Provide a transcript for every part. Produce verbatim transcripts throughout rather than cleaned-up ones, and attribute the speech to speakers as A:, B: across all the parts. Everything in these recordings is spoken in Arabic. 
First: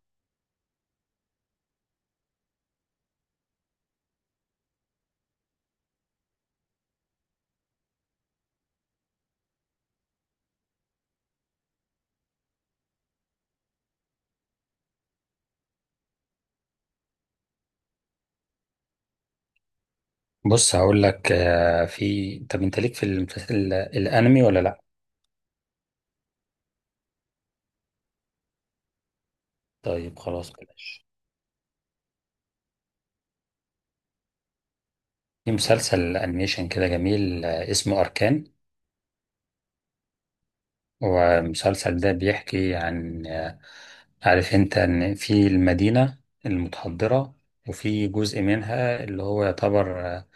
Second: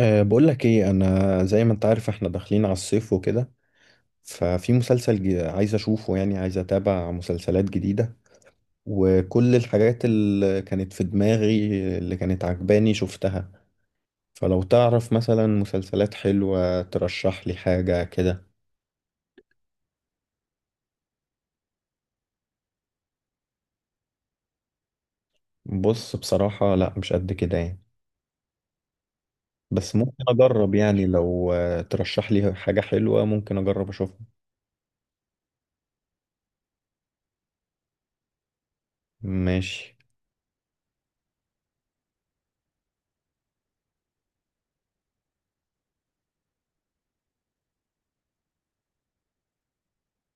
A: أه بقول لك ايه، انا زي ما انت عارف احنا داخلين على الصيف وكده. ففي مسلسل جي- عايز اشوفه، يعني عايز اتابع مسلسلات جديدة وكل الحاجات اللي كانت في دماغي اللي كانت عجباني شفتها. فلو تعرف مثلا مسلسلات حلوة ترشح لي حاجة كده.
B: بص، هقول لك، آه، في طب انت ليك في المسلسل ال- الانمي ولا لا؟
A: بص بصراحة لا، مش قد كده يعني، بس
B: طيب،
A: ممكن
B: خلاص
A: اجرب يعني.
B: بلاش.
A: لو آه، ترشح لي حاجة حلوة ممكن اجرب اشوفها.
B: في مسلسل انيميشن كده جميل، آه، اسمه اركان.
A: ماشي.
B: والمسلسل ده بيحكي عن، آه، عارف انت ان في المدينة المتحضرة، وفي جزء منها اللي هو يعتبر آه،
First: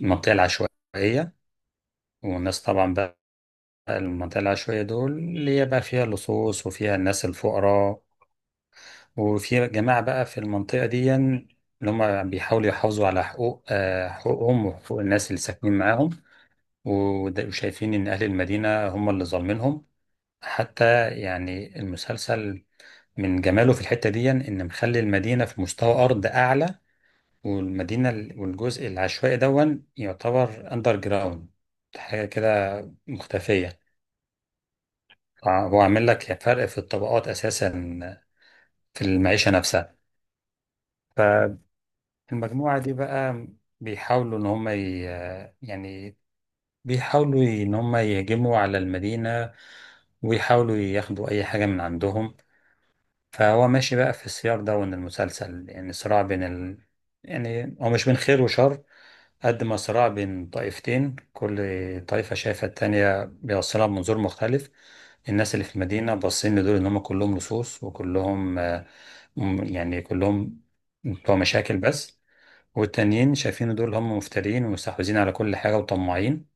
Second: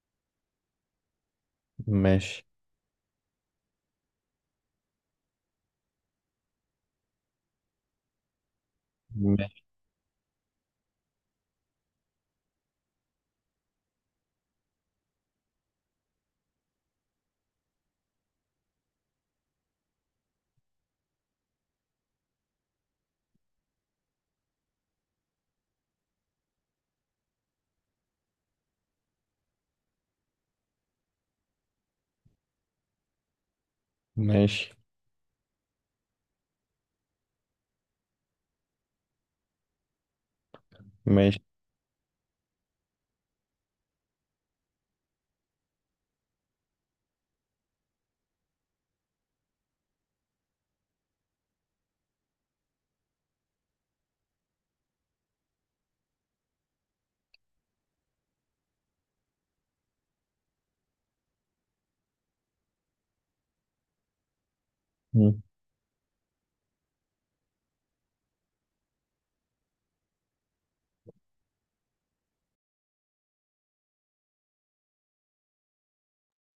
B: المنطقة العشوائية.
A: ماشي.
B: والناس طبعا بقى، المنطقة العشوائية دول اللي هي بقى فيها اللصوص وفيها الناس الفقراء.
A: ماشي.
B: وفي جماعة بقى في المنطقة دي اللي هم بيحاولوا يحافظوا على حقوق آه، حقوقهم وحقوق الناس اللي ساكنين معاهم. وده- وشايفين إن أهل المدينة هم اللي ظالمينهم. حتى يعني المسلسل من جماله في الحتة دي إن مخلي المدينة في مستوى أرض أعلى، والمدينة ال- والجزء العشوائي دون يعتبر أندر جراوند، حاجة كده مختفية.
A: ماشي.
B: هو عامل لك فرق في الطبقات أساسا، في المعيشة نفسها.
A: ماشي.
B: المجموعة دي بقى بيحاولوا إن هم ي... يعني بيحاولوا إن هم يهجموا على المدينة ويحاولوا ياخدوا أي حاجة من عندهم. فهو ماشي بقى في السياق ده، وإن المسلسل يعني صراع بين ال... يعني هو مش بين خير وشر، قد ما صراع بين طائفتين، كل طائفة شايفة التانية بيوصلها بمنظور مختلف. الناس اللي في المدينة باصين لدول إن هم كلهم لصوص وكلهم آه، م- يعني كلهم بتوع مشاكل بس. والتانيين شايفين دول هم مفترين ومستحوذين على كل حاجة وطماعين.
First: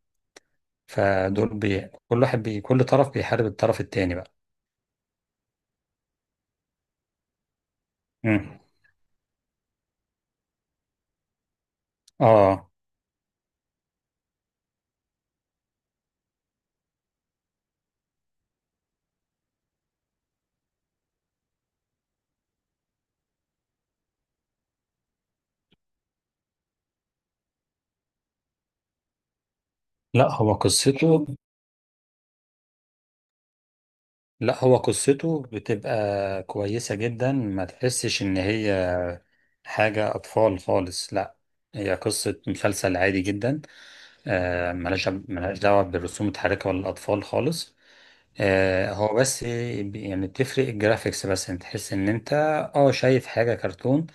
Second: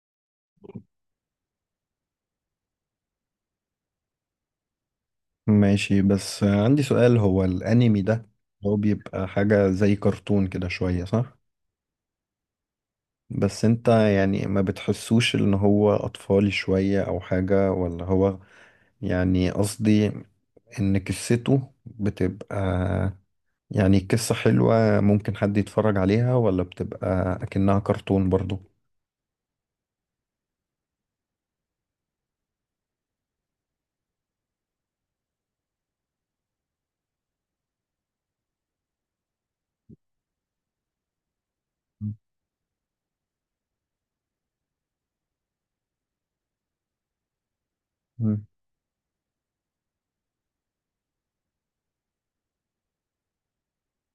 B: فدول بي... كل واحد بي... كل طرف بيحارب الطرف التاني بقى.
A: ماشي. بس عندي سؤال، هو الانمي ده
B: مم.
A: هو بيبقى حاجة زي كرتون كده شوية صح؟
B: اه.
A: بس انت يعني ما بتحسوش ان هو اطفالي شوية او حاجة، ولا هو يعني قصدي ان قصته بتبقى يعني قصة حلوة ممكن حد يتفرج عليها، ولا بتبقى اكنها كرتون برضو؟
B: لا هو قصته لا هو قصته بتبقى كويسة جدا، ما تحسش ان هي حاجة اطفال خالص، لا. هي قصة مسلسل عادي جدا. آه ملهاش ملهاش دعوة بالرسوم المتحركة ولا الأطفال خالص.
A: مم.
B: آه، هو بس يعني بتفرق الجرافيكس، بس انت تحس ان انت اه شايف حاجة كرتون.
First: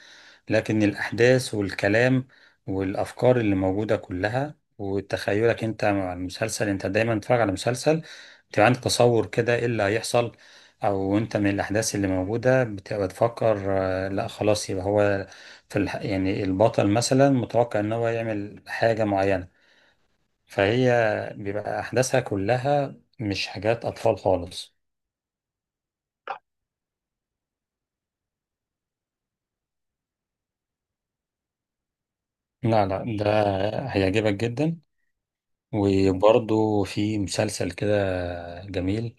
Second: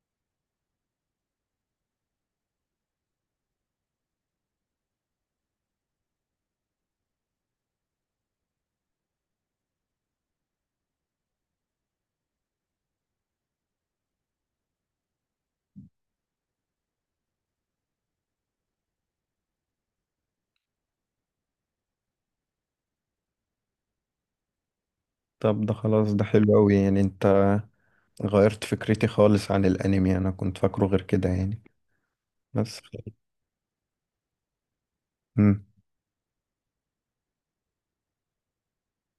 B: لكن الأحداث والكلام والأفكار اللي موجودة كلها وتخيلك انت مع المسلسل، انت دايما بتتفرج على مسلسل، بتبقى عندك تصور كده ايه اللي هيحصل. او انت من الأحداث اللي موجودة بتبقى تفكر، آه، لا خلاص يبقى هو في الح... يعني البطل مثلا متوقع ان هو يعمل حاجة معينة. فهي بيبقى أحداثها كلها مش حاجات أطفال خالص.
A: طب ده خلاص، ده حلو قوي يعني. انت غيرت فكرتي خالص عن الانمي، انا كنت فاكره غير كده يعني بس.
B: لا، لا، ده هيعجبك جدا.
A: مم.
B: وبرضه في مسلسل كده جميل،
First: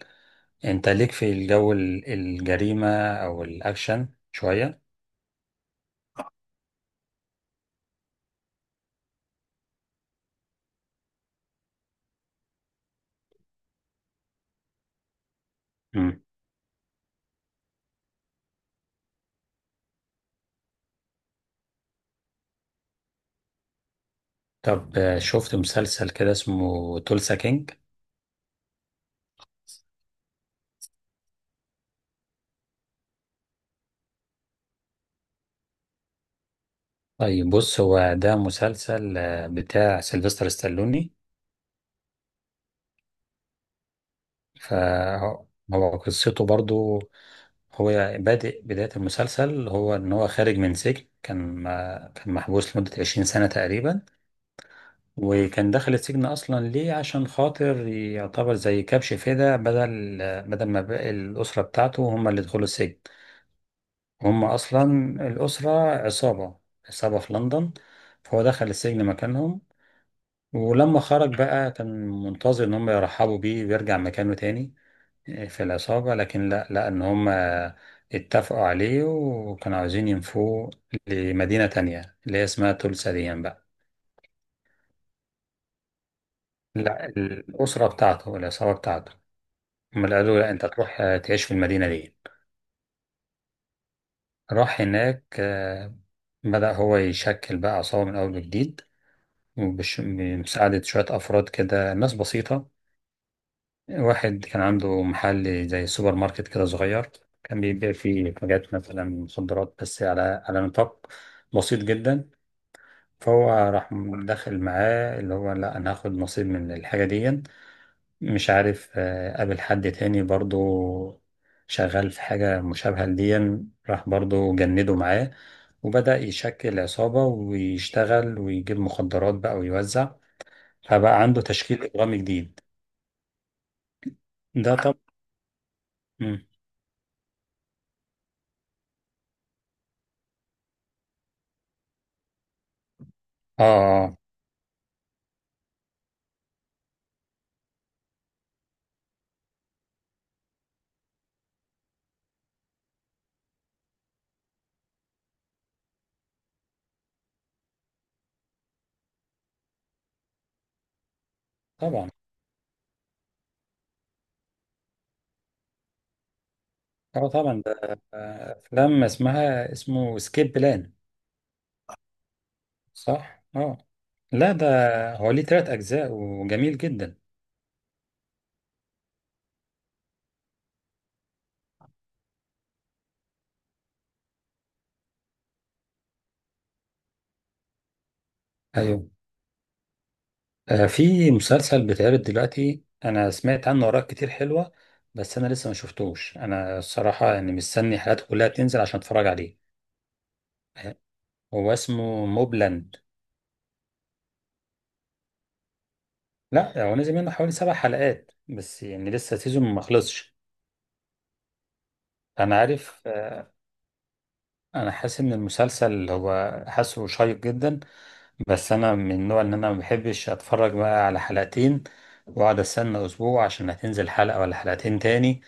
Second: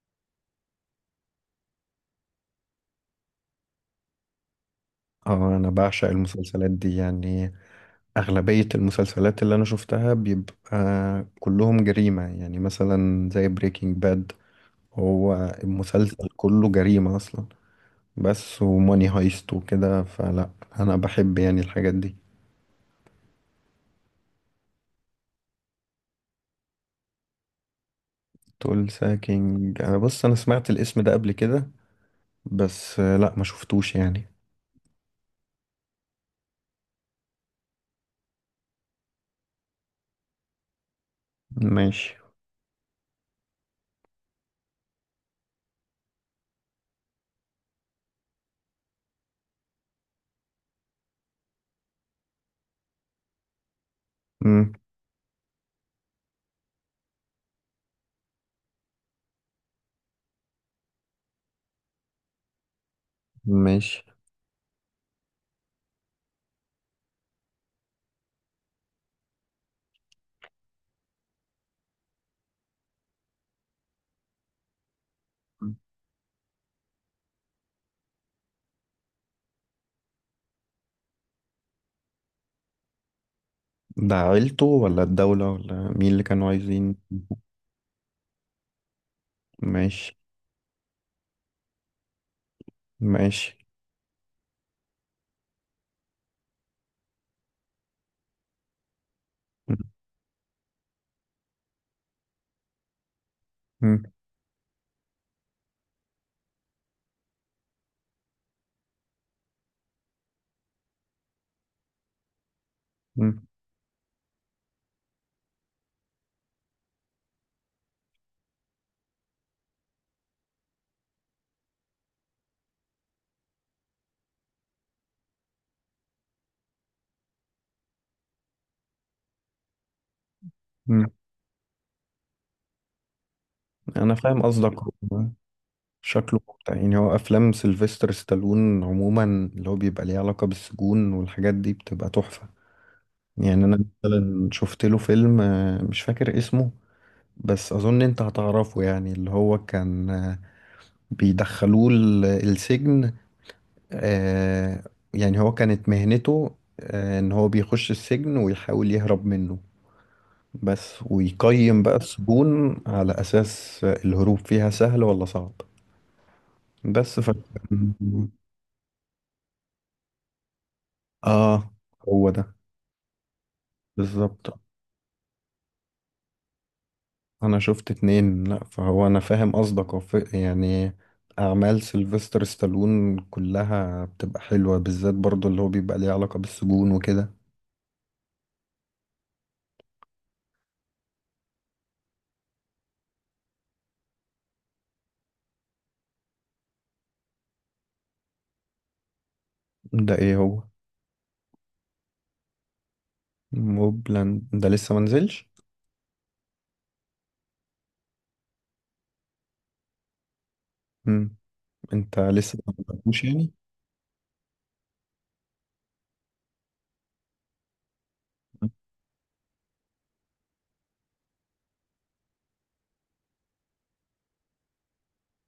B: انت ليك في الجو ال- الجريمة او الاكشن شوية؟
A: اه انا بعشق المسلسلات دي يعني. اغلبية المسلسلات اللي انا شفتها بيبقى كلهم جريمة، يعني مثلا زي بريكنج باد، هو
B: مم.
A: المسلسل كله جريمة اصلا. بس وماني هايست وكده، فلا انا بحب يعني الحاجات دي.
B: طب، آه، شفت مسلسل كده اسمه تولسا كينج؟
A: تقول ساكينج؟ انا بص انا سمعت الاسم ده قبل كده، بس آه، لا ما شفتوش يعني.
B: طيب، بص، هو ده مسلسل آه، بتاع سيلفستر ستالوني.
A: ماشي.
B: فهو قصته برضه، هو بادئ بداية المسلسل هو ان هو خارج من سجن، كان كان محبوس لمدة 20 سنة تقريبا.
A: مم.
B: وكان دخل السجن اصلا ليه عشان خاطر يعتبر زي كبش فداء، بدل بدل ما بقى الاسره بتاعته هم اللي دخلوا السجن.
A: ماشي.
B: هم اصلا الاسره عصابه، عصابه في لندن. فهو دخل السجن مكانهم. ولما خرج بقى كان منتظر ان هم يرحبوا بيه ويرجع مكانه تاني آه، في العصابه، لكن لا، لا، ان هم اتفقوا عليه وكانوا عاوزين ينفوه لمدينه تانية اللي هي اسمها تولسا دي بقى.
A: ده عيلته ولا الدولة ولا مين اللي كانوا عايزين؟
B: لا، الاسره بتاعته، العصابه بتاعته. هم
A: ماشي.
B: قالوا لا، انت تروح آه، تعيش في المدينة دي.
A: ماشي.
B: راح هناك، آه، بدأ هو يشكل بقى عصابة من أول وجديد. وبش- بمساعدة شوية أفراد كده، ناس بسيطة. واحد كان عنده محل زي سوبر ماركت كده صغير. كان بيبيع فيه حاجات مثلا مخدرات، بس على على نطاق بسيط جدا.
A: مم.
B: فهو راح داخل معاه اللي هو، لا، أنا هاخد نصيب من الحاجة دي. مش عارف، آه، قابل حد تاني برضو شغال في حاجة مشابهة لدي. راح برضو جنده معاه. وبدأ يشكل عصابة ويشتغل ويجيب مخدرات بقى ويوزع.
A: مم.
B: فبقى عنده تشكيل إجرامي جديد.
A: انا فاهم قصدك.
B: ده طب.
A: هو شكله
B: مم.
A: ممتع يعني. هو افلام سيلفستر ستالون عموما اللي هو بيبقى ليه علاقة بالسجون والحاجات دي بتبقى تحفة.
B: آه،
A: يعني انا
B: آه.
A: مثلا شفت له فيلم آه، مش فاكر اسمه، بس اظن انت هتعرفه يعني. اللي هو كان آه، بيدخلوه ال- السجن، آه، يعني هو كانت مهنته آه، ان هو بيخش السجن ويحاول يهرب منه بس، ويقيم بقى
B: طبعا.
A: السجون على أساس الهروب فيها سهل ولا صعب. بس
B: آه،
A: ف
B: طبعا، ده آه، أفلام اسمها اسمه سكيب بلان،
A: اه هو ده
B: صح؟ آه.
A: بالظبط.
B: لا، ده هو ليه تلات أجزاء وجميل جدا.
A: انا شفت اتنين. لا فهو انا فاهم قصدك. هو ف- يعني اعمال سيلفستر ستالون كلها بتبقى حلوة، بالذات برضو اللي هو بيبقى ليه علاقة بالسجون وكده.
B: أيوه. آه، في مسلسل بيتعرض دلوقتي، انا سمعت عنه اراء كتير حلوه. بس انا لسه ما شفتوش، انا الصراحه يعني مستني حلقاته كلها تنزل عشان اتفرج عليه.
A: ده ايه هو؟
B: آه، هو اسمه موبلاند.
A: موبلاند ده لسه منزلش؟
B: لا، هو نزل منه حوالي سبع حلقات بس، يعني لسه سيزون ما خلصش.
A: مم. انت
B: انا
A: لسه ما
B: عارف،
A: بدأتوش
B: آه،
A: يعني؟
B: انا حاسس ان المسلسل هو حاسه شيق جدا. بس انا من النوع ان انا ما بحبش اتفرج بقى على حلقتين، واقعد استنى اسبوع عشان هتنزل حلقه ولا حلقتين تاني.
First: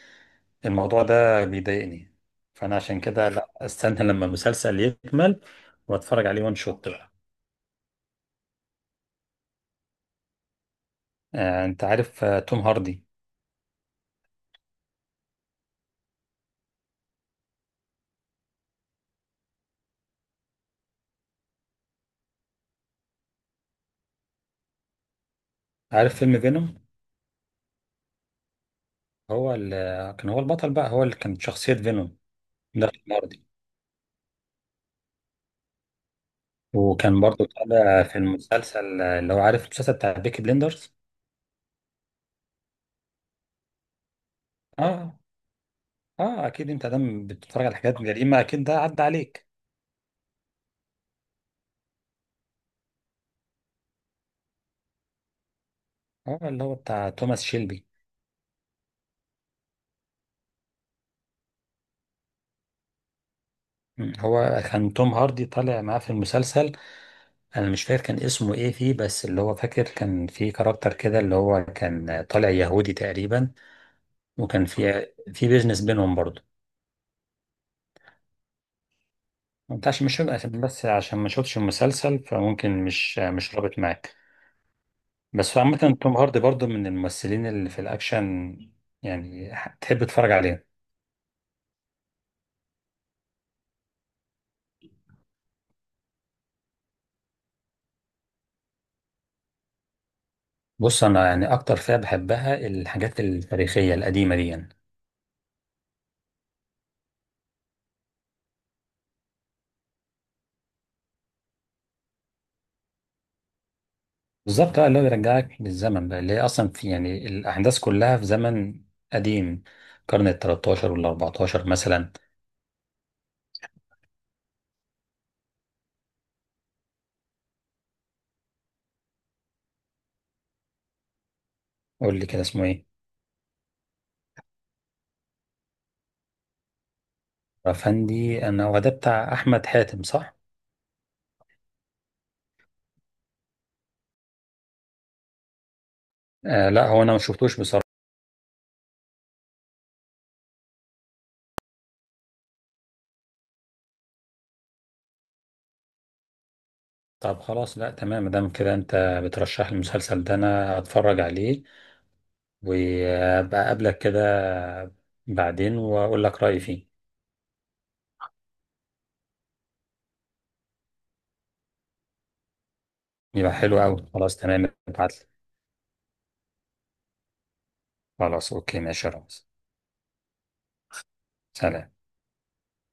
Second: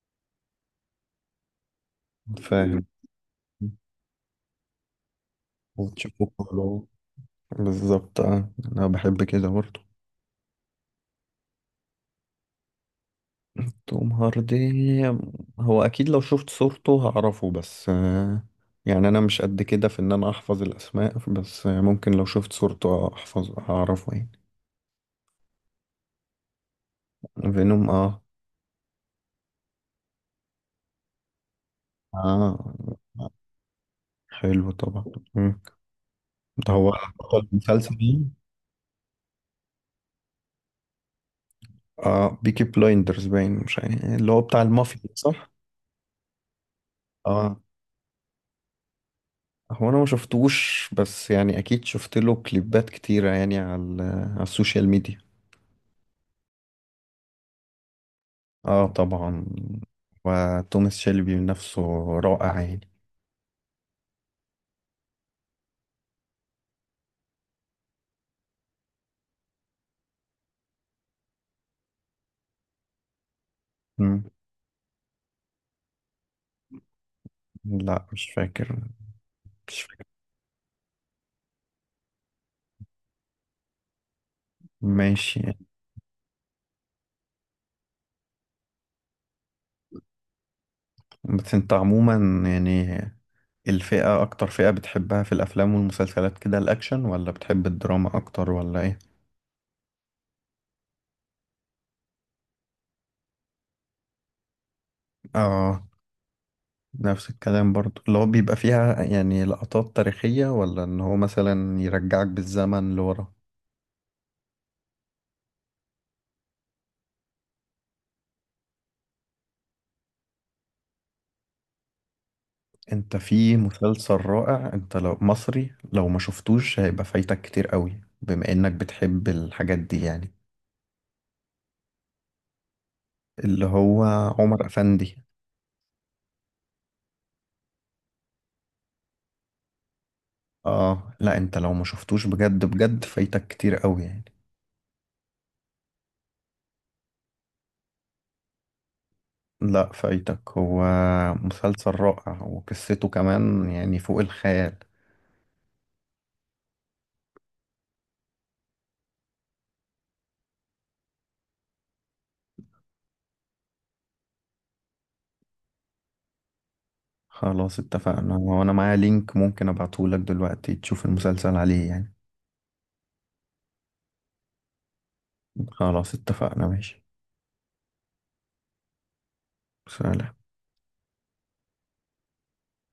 B: الموضوع ده بيضايقني. فانا
A: فاهم.
B: عشان كده، لا، استنى لما المسلسل يكمل واتفرج
A: وتشوفه
B: عليه وان
A: كله.
B: شوت بقى.
A: بالظبط اه. انا بحب كده برضه.
B: آه انت عارف آه توم هاردي؟
A: توم هاردي، هو اكيد لو شفت صورته هعرفه، بس آه، يعني انا مش قد كده في ان انا احفظ الاسماء، بس آه، ممكن لو شفت صورته احفظ هعرفه يعني.
B: عارف فيلم فينوم؟
A: فينوم اه.
B: هو اللي كان هو البطل بقى، هو اللي كانت شخصية فينوم.
A: اه،
B: ده توم هاردي.
A: حلو طبعا. مم. ده هو
B: وكان برضو
A: بطل المسلسل
B: طالع
A: ده؟
B: في المسلسل، آه، اللي هو، عارف المسلسل بتاع بيكي بليندرز؟
A: اه، بيكي بلايندرز، باين مش عارف اللي هو بتاع المافيا
B: اه.
A: صح؟
B: اه، اكيد انت دام
A: اه،
B: بتتفرج على حاجات جريمة اكيد ده عدى عليك.
A: هو انا ما شفتوش بس يعني اكيد شفت له كليبات كتيرة يعني على على السوشيال ميديا.
B: اه، اللي هو بتاع توماس شيلبي.
A: اه طبعا. وتوماس شيلبي نفسه رائع يعني.
B: مم، هو كان توم هاردي طالع معاه في المسلسل. انا مش فاكر كان اسمه ايه فيه، بس اللي هو فاكر كان في كاركتر كده اللي هو كان طالع يهودي تقريبا.
A: مم.
B: وكان في في بيزنس بينهم برضه.
A: لا مش فاكر.
B: ما
A: مش
B: ينفعش،
A: فاكر.
B: مش عشان، بس عشان ما شفتش المسلسل، فممكن مش مش رابط معاك.
A: ماشي.
B: بس عامة، توم هاردي برضه من الممثلين اللي في الاكشن، يعني ح- تحب تتفرج عليه.
A: بس انت عموما يعني الفئة، أكتر فئة بتحبها في الأفلام والمسلسلات كده، الأكشن ولا بتحب الدراما أكتر ولا إيه؟
B: بص، انا يعني اكتر فئة بحبها الحاجات التاريخية القديمة دي يعني.
A: آه. نفس الكلام، برضو اللي هو بيبقى فيها يعني لقطات تاريخية، ولا إن هو مثلا يرجعك بالزمن لورا.
B: بالظبط، اه، اللي هو بيرجعك للزمن بقى، اللي هي اصلا في يعني الاحداث كلها في زمن قديم، القرن ال الثالث عشر وال أربعتاشر مثلا.
A: انت في مسلسل رائع، انت لو مصري لو ما شفتوش هيبقى فايتك كتير قوي، بما انك بتحب الحاجات دي يعني.
B: قول لي كده اسمه ايه؟
A: اللي هو عمر افندي.
B: رفندي، انا هو ده بتاع احمد حاتم، صح؟
A: اه لا، انت لو ما شفتوش بجد بجد فايتك كتير قوي يعني.
B: آه لا، هو انا ما شفتوش بصراحه.
A: لا فايتك. هو مسلسل رائع، وقصته كمان يعني فوق الخيال.
B: طب، خلاص، لا، تمام، دام كده انت بترشح لي المسلسل ده انا هتفرج عليه، وابقى اقابلك كده بعدين واقول لك رايي فيه.
A: خلاص اتفقنا. وانا معايا لينك ممكن ابعتهولك دلوقتي تشوف المسلسل عليه يعني.
B: يبقى حلو قوي، خلاص، تمام، ابعت لي.
A: خلاص اتفقنا ماشي.
B: خلاص، اوكي، ماشي يا رامز.
A: سلام.
B: سلام.